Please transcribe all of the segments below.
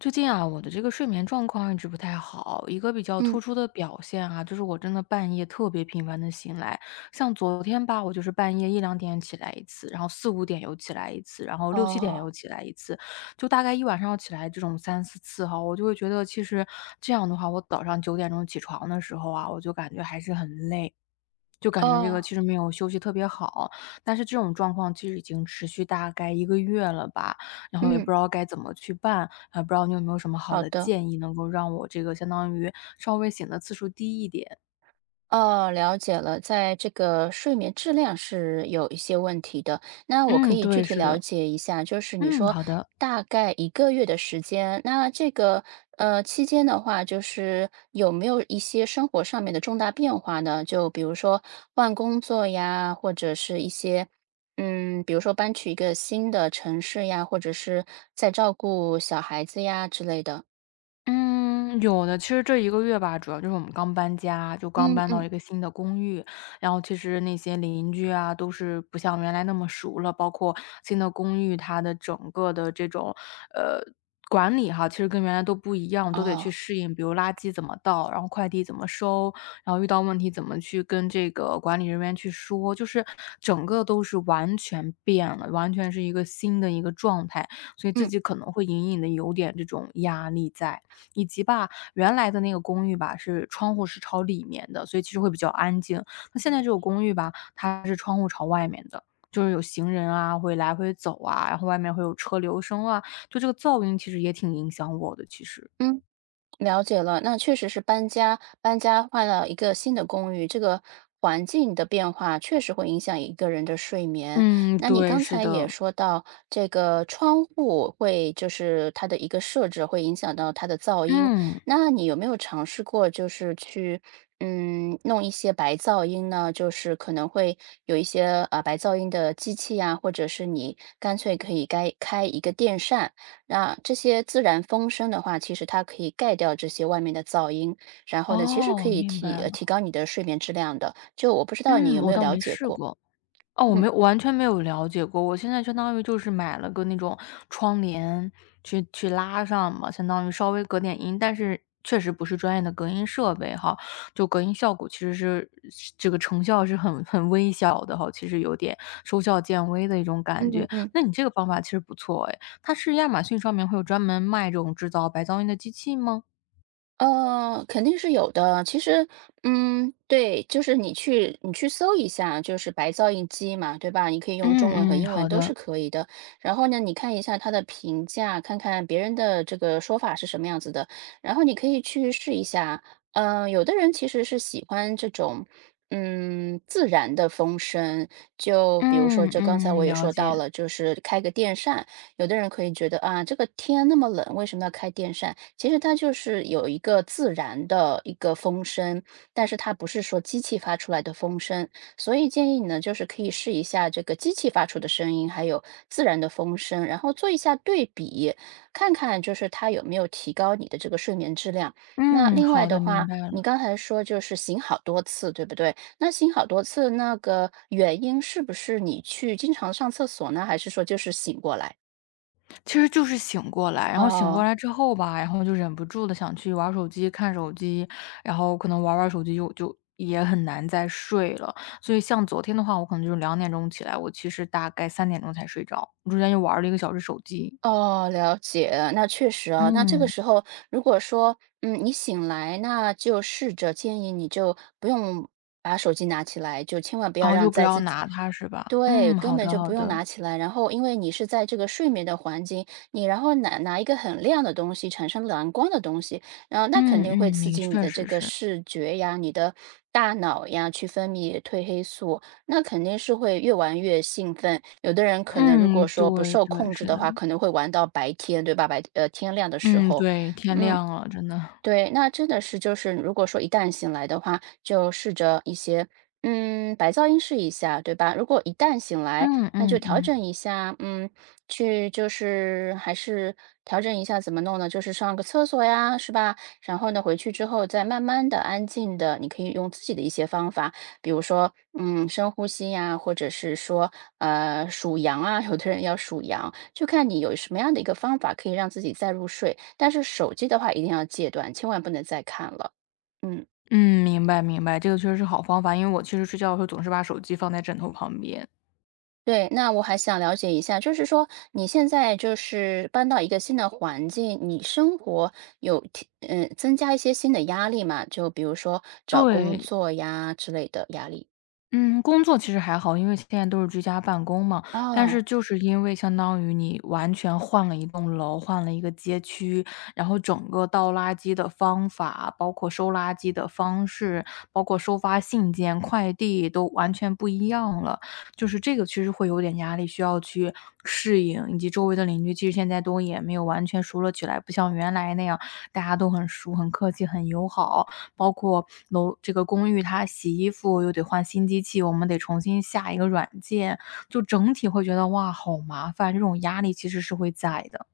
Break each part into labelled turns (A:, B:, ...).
A: 最近啊，我的这个睡眠状况一直不太好，一个比较突
B: 嗯，
A: 出的表现啊，就是我真的半夜特别频繁的醒来，像昨天吧，我就是半夜一两点起来一次，然后四五点又起来一次，然后六七点
B: 哦，
A: 又起来一次，就大概一晚上要起来这种三四次哈，我就会觉得其实这样的话，我早上9点钟起床的时候啊，我就感觉还是很累。就感觉这个
B: 哦，
A: 其实没有休息特别好，但是这种状况其实已经持续大概一个月了吧。然后也
B: 嗯，
A: 不知道该怎么去办，啊，不知道你有没有什么好
B: 好
A: 的
B: 的，
A: 建议，能够让我这个相当于稍微醒的次数低一点？
B: 哦，了解了，在这个睡眠质量是有一些问题的。那我可
A: 嗯，
B: 以具
A: 对，
B: 体
A: 是
B: 了
A: 的，
B: 解一下，就是你
A: 嗯，
B: 说
A: 好的。
B: 大概一个月的时间，那这个呃期间的话，就是有没有一些生活上面的重大变化呢？就比如说换工作呀，或者是一些。嗯，比如说搬去一个新的城市呀，或者是在照顾小孩子呀之类的。
A: 嗯，有的。其实这一个月吧，主要就是我们刚搬家，就刚
B: 嗯
A: 搬到
B: 嗯，
A: 一个新的公寓，然后其实那些邻居啊，都是不像原来那么熟了，包括新的公寓，它的整个的这种，呃，管理哈，其实跟原来都不一样，都得去
B: 哦。
A: 适应。比如垃圾怎么倒，然后快递怎么收，然后遇到问题怎么去跟这个管理人员去说，就是整个都是完全变了，完全是一个新的一个状态，所以自
B: 嗯
A: 己可能会隐隐的有点这种压力在。以及吧，原来的那个公寓吧，是窗户是朝里面的，所以其实会比较安静。那现在这个公寓吧，它是窗户朝外面的，就是有行人啊，会来回走啊，然后外面会有车流声啊，就这个噪音其实也挺影响我的，其实。
B: 嗯，了解了。那确实是搬家，搬家换了一个新的公寓，这个环境的变化确实会影响一个人的睡眠。
A: 嗯，
B: 那你
A: 对，
B: 刚
A: 是
B: 才也
A: 的。
B: 说到，这个窗户会就是它的一个设置会影响到它的噪音。
A: 嗯，
B: 那你有没有尝试过，就是去嗯弄一些白噪音呢？就是可能会有一些啊白噪音的机器呀，或者是你干脆可以该开一个电扇。那这些自然风声的话，其实它可以盖掉这些外面的噪音，然后呢，其实可
A: 哦，
B: 以
A: 明白
B: 提
A: 了。
B: 高你的睡眠质量的。就我不知道你
A: 嗯，
B: 有没
A: 我
B: 有
A: 倒
B: 了
A: 没
B: 解
A: 试
B: 过？
A: 过。哦，我
B: 嗯
A: 没有完全没有了解过，我现在相当于就是买了个那种窗帘去拉上嘛，相当于稍微隔点音，但是确实不是专业的隔音设备哈，就隔音效果其实是这个成效是很微小的哈，其实有点收效渐微的一种感
B: 嗯嗯
A: 觉。
B: 嗯。
A: 那你这个方法其实不错诶，它是亚马逊上面会有专门卖这种制造白噪音的机器吗？
B: 肯定是有的。其实，嗯，对，就是你去搜一下，就是白噪音机嘛，对吧？你可以用中文和
A: 嗯嗯，
B: 英文
A: 好
B: 都是
A: 的，
B: 可以的。然后呢，你看一下它的评价，看看别人的这个说法是什么样子的。然后你可以去试一下。嗯、有的人其实是喜欢这种。嗯，自然的风声，就比如说，
A: 嗯
B: 这刚才我
A: 嗯，
B: 也
A: 了
B: 说
A: 解，
B: 到了，就是开个电扇，有的人可以觉得啊，这个天那么冷，为什么要开电扇？其实它就是有一个自然的一个风声，但是它不是说机器发出来的风声。所以建议你呢，就是可以试一下这个机器发出的声音，还有自然的风声，然后做一下对比，看看就是它有没有提高你的这个睡眠质量。那
A: 嗯，
B: 另外
A: 好
B: 的
A: 的，明
B: 话，
A: 白
B: 你
A: 了。
B: 刚才说就是醒好多次，对不对？那醒好多次，那个原因是不是你去经常上厕所呢，还是说就是醒过来？
A: 其实就是醒过来，然后醒过
B: 哦，
A: 来之后吧，然后就忍不住的想去玩儿手机、看手机，然后可能玩儿手机就也很难再睡了。所以像昨天的话，我可能就是2点钟起来，我其实大概3点钟才睡着，我中间又玩儿了一个小时手机。
B: 哦，了解，那确实啊，那这个
A: 嗯，
B: 时候如果说，嗯，你醒来，那就试着建议你就不用把手机拿起来，就千万不要
A: 然后
B: 让
A: 就不
B: 在
A: 要
B: 自己
A: 拿它是吧？
B: 对，
A: 嗯，
B: 根
A: 好
B: 本
A: 的
B: 就
A: 好
B: 不用
A: 的。
B: 拿起来。然后，因为你是在这个睡眠的环境，你然后拿一个很亮的东西，产生蓝光的东西，然后那肯
A: 嗯
B: 定会
A: 嗯，
B: 刺
A: 你
B: 激你
A: 确
B: 的这
A: 实
B: 个
A: 是。
B: 视觉呀，你的大脑呀去分泌褪黑素，那肯定是会越玩越兴奋。有的人可能如果
A: 嗯，
B: 说不
A: 对
B: 受
A: 对，
B: 控制
A: 是
B: 的
A: 的。
B: 话，可能会玩到白天，对吧？天亮的时
A: 嗯，
B: 候，
A: 对，天
B: 嗯，
A: 亮了，真的。
B: 对，那真的是就是如果说一旦醒来的话，就试着一些，嗯，白噪音试一下，对吧？如果一旦醒来，
A: 嗯
B: 那
A: 嗯
B: 就调
A: 嗯。
B: 整一下，嗯，去就是还是调整一下怎么弄呢？就是上个厕所呀，是吧？然后呢，回去之后再慢慢的、安静的，你可以用自己的一些方法，比如说，嗯，深呼吸呀，或者是说，数羊啊，有的人要数羊，就看你有什么样的一个方法可以让自己再入睡。但是手机的话一定要戒断，千万不能再看了。嗯，
A: 嗯，明白明白，这个确实是好方法，因为我其实睡觉的时候总是把手机放在枕头旁边。
B: 对，那我还想了解一下，就是说你现在就是搬到一个新的环境，你生活有提嗯，增加一些新的压力嘛？就比如说找工
A: 对，
B: 作呀之类的压力。
A: 嗯，工作其实还好，因为现在都是居家办公嘛。但
B: 哦。
A: 是就是因为相当于你完全换了一栋楼，换了一个街区，然后整个倒垃圾的方法，包括收垃圾的方式，包括收发信件、快递都完全不一样了。就是这个其实会有点压力，需要去适应，以及周围的邻居其实现在都也没有完全熟络起来，不像原来那样大家都很熟、很客气、很友好。包括楼这个公寓它洗衣服又得换新机器，我们得重新下一个软件，就整体会觉得，哇，好麻烦，这种压力其实是会在的。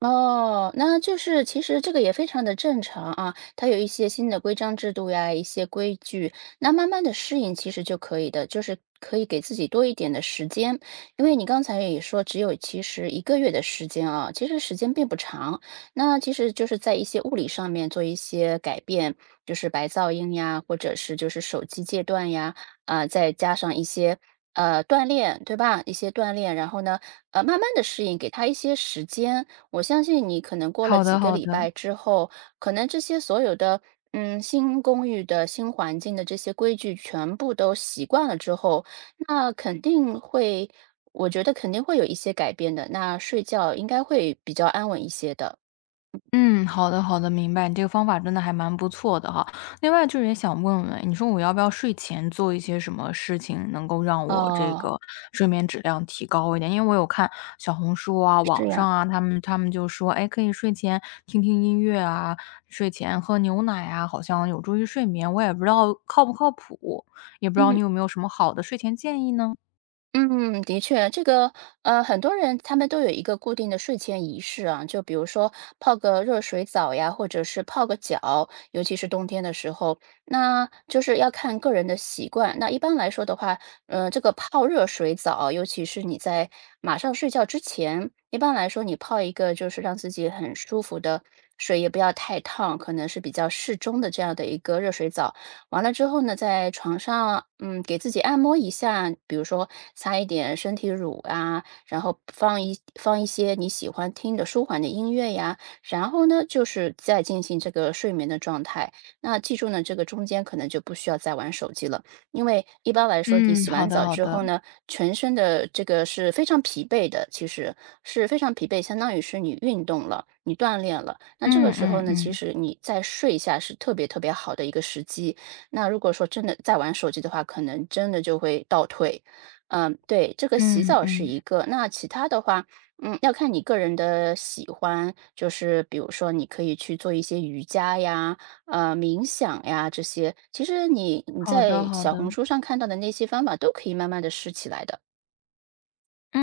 B: 哦，那就是其实这个也非常的正常啊，它有一些新的规章制度呀，一些规矩，那慢慢的适应其实就可以的，就是可以给自己多一点的时间，因为你刚才也说只有其实一个月的时间啊，其实时间并不长，那其实就是在一些物理上面做一些改变，就是白噪音呀，或者是就是手机戒断呀，啊、再加上一些。锻炼，对吧？一些锻炼，然后呢，慢慢的适应，给他一些时间，我相信你可能过了
A: 好
B: 几
A: 的
B: 个
A: 好
B: 礼
A: 的。
B: 拜之后，可能这些所有的，嗯，新公寓的新环境的这些规矩全部都习惯了之后，那肯定会，我觉得肯定会有一些改变的。那睡觉应该会比较安稳一些的。
A: 嗯，好的好的，明白。你这个方法真的还蛮不错的哈。另外就是也想问问，你说我要不要睡前做一些什么事情，能够让我这
B: 哦，
A: 个睡眠质量提高一点？因为我有看小红书啊、
B: 是
A: 网
B: 呀，
A: 上啊，他们就说，哎，可以睡前听听音乐啊，睡前喝牛奶啊，好像有助于睡眠。我也不知道靠不靠谱，也不知道
B: 嗯。
A: 你有没有什么好的睡前建议呢？
B: 嗯，的确，这个很多人他们都有一个固定的睡前仪式啊，就比如说泡个热水澡呀，或者是泡个脚，尤其是冬天的时候，那就是要看个人的习惯。那一般来说的话，这个泡热水澡，尤其是你在马上睡觉之前，一般来说你泡一个就是让自己很舒服的水，也不要太烫，可能是比较适中的这样的一个热水澡。完了之后呢，在床上，嗯，给自己按摩一下，比如说擦一点身体乳啊，然后放一些你喜欢听的舒缓的音乐呀，然后呢，就是再进行这个睡眠的状态。那记住呢，这个中间可能就不需要再玩手机了，因为一般来说，你
A: 嗯，
B: 洗
A: 好
B: 完
A: 的
B: 澡
A: 好
B: 之
A: 的，
B: 后呢，全身的这个是非常疲惫的，其实是非常疲惫，相当于是你运动了，你锻炼了。那这个
A: 嗯
B: 时候
A: 嗯
B: 呢，其
A: 嗯
B: 实你再睡一下是特别特别好的一个时机。那如果说真的在玩手机的话，可能真的就会倒退。嗯，对，这个洗
A: 嗯
B: 澡是
A: 嗯，
B: 一个，那其他的话，嗯，要看你个人的喜欢，就是比如说你可以去做一些瑜伽呀，冥想呀这些，其实你
A: 好的
B: 在
A: 好
B: 小
A: 的。
B: 红书上看到的那些方法都可以慢慢的试起来的。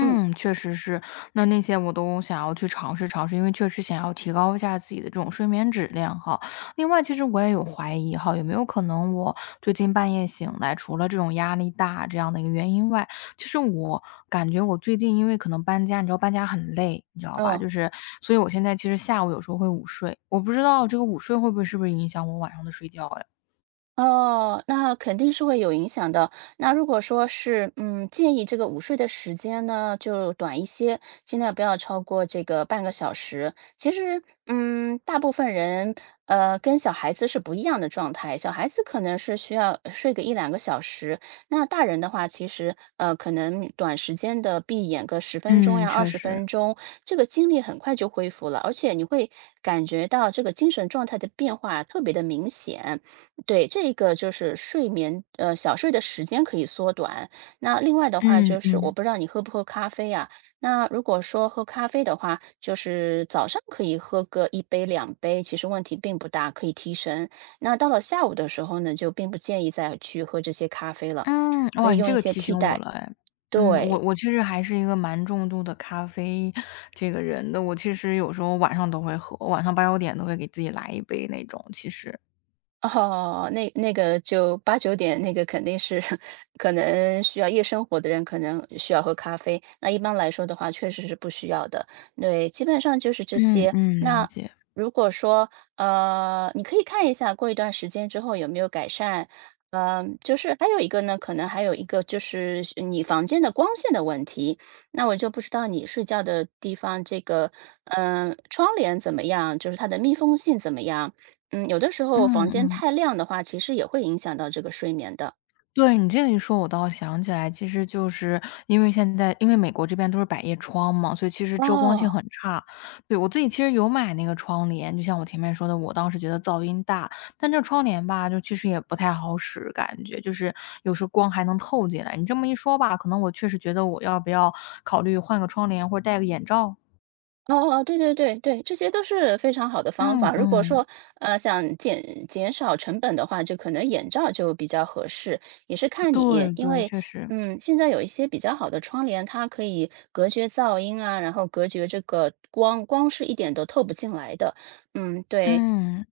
B: 嗯，
A: 确实是。那那些我都想要去尝试尝试，因为确实想要提高一下自己的这种睡眠质量哈。另外，其实我也有怀疑哈，有没有可能我最近半夜醒来，除了这种压力大这样的一个原因外，其实我感觉我最近因为可能搬家，你知道搬家很累，你知道吧？
B: 嗯。
A: 就是，所以我现在其实下午有时候会午睡，我不知道这个午睡会不会是不是影响我晚上的睡觉呀？
B: 哦，那肯定是会有影响的。那如果说是，嗯，建议这个午睡的时间呢，就短一些，尽量不要超过这个半个小时。其实，嗯，大部分人，跟小孩子是不一样的状态。小孩子可能是需要睡个一两个小时，那大人的话，其实，可能短时间的闭眼个十分钟
A: 嗯，
B: 呀、二
A: 确
B: 十
A: 实。
B: 分钟，这个精力很快就恢复了，而且你会感觉到这个精神状态的变化特别的明显。对，这个就是睡眠，小睡的时间可以缩短。那另外的话，
A: 嗯
B: 就是我
A: 嗯。
B: 不知道你喝不喝咖啡啊？那如果说喝咖啡的话，就是早上可以喝个一杯、两杯，其实问题并不大，可以提神。那到了下午的时候呢，就并不建议再去喝这些咖啡了，
A: 嗯，
B: 可
A: 哇，
B: 以
A: 你
B: 用
A: 这
B: 一
A: 个
B: 些
A: 提
B: 替
A: 醒我
B: 代。
A: 了哎。嗯，我
B: 对。
A: 我其实还是一个蛮重度的咖啡这个人的，我其实有时候晚上都会喝，晚上八九点都会给自己来一杯那种，其实。
B: 哦，那那个就八九点，那个肯定是 可能需要夜生活的人可能需要喝咖啡。那一般来说的话，确实是不需要的。对，基本上就是这
A: 嗯
B: 些。
A: 嗯，了
B: 那
A: 解，
B: 如果说你可以看一下过一段时间之后有没有改善。嗯、就是还有一个呢，可能还有一个就是你房间的光线的问题。那我就不知道你睡觉的地方这个，嗯、窗帘怎么样？就是它的密封性怎么样？嗯，有的时候房间
A: 嗯。
B: 太亮的话，其实也会影响到这个睡眠的。
A: 对，你这个一说，我倒想起来，其实就是因为现在因为美国这边都是百叶窗嘛，所以其实遮光性
B: 哦，
A: 很差。对，我自己其实有买那个窗帘，就像我前面说的，我当时觉得噪音大，但这窗帘吧，就其实也不太好使，感觉就是有时候光还能透进来。你这么一说吧，可能我确实觉得我要不要考虑换个窗帘或者戴个眼罩？
B: 哦哦，对对对对，这些都是非常好的方
A: 嗯
B: 法。如果说
A: 嗯，
B: 呃想减少成本的话，就可能眼罩就比较合适，也是看你，
A: 对
B: 因
A: 对，
B: 为
A: 确实，
B: 嗯，现在有一些比较好的窗帘，它可以隔绝噪音啊，然后隔绝这个光，光是一点都透不进来的。嗯，对，
A: 嗯。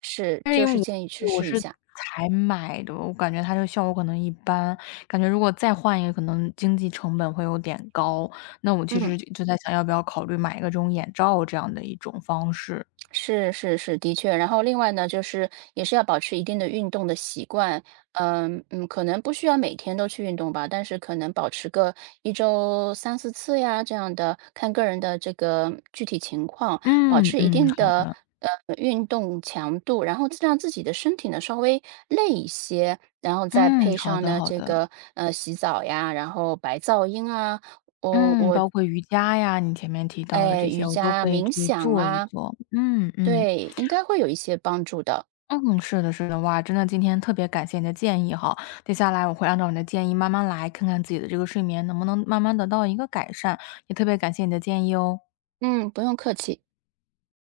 B: 是，
A: 但
B: 就
A: 因
B: 是
A: 为
B: 建议去
A: 我我
B: 试一
A: 是
B: 下。
A: 才买的，我感觉它这个效果可能一般，感觉如果再换一个可能经济成本会有点高，那我其
B: 嗯。
A: 实就在想要不要考虑买一个这种眼罩这样的一种方式。
B: 是是是，的确。然后另外呢，就是也是要保持一定的运动的习惯。嗯嗯，可能不需要每天都去运动吧，但是可能保持个一周三四次呀，这样的，看个人的这个具体情况，保
A: 嗯，
B: 持一
A: 嗯，
B: 定
A: 好
B: 的
A: 的，
B: 呃运动强度，然后让自己的身体呢稍微累一些，然后再
A: 嗯，
B: 配
A: 好
B: 上
A: 的
B: 呢
A: 好
B: 这
A: 的，
B: 个呃洗澡呀，然后白噪音啊，
A: 嗯，包括瑜伽呀，你前面提到的
B: 哎
A: 这
B: 瑜
A: 些我都
B: 伽、
A: 可以
B: 冥
A: 去
B: 想
A: 做一
B: 啊，
A: 做，嗯，嗯。
B: 对，应该会有一些帮助的。
A: 嗯，是的，是的，哇，真的今天特别感谢你的建议哈，接下来我会按照你的建议慢慢来，看看自己的这个睡眠能不能慢慢得到一个改善，也特别感谢你的建议哦。
B: 嗯，不用客气。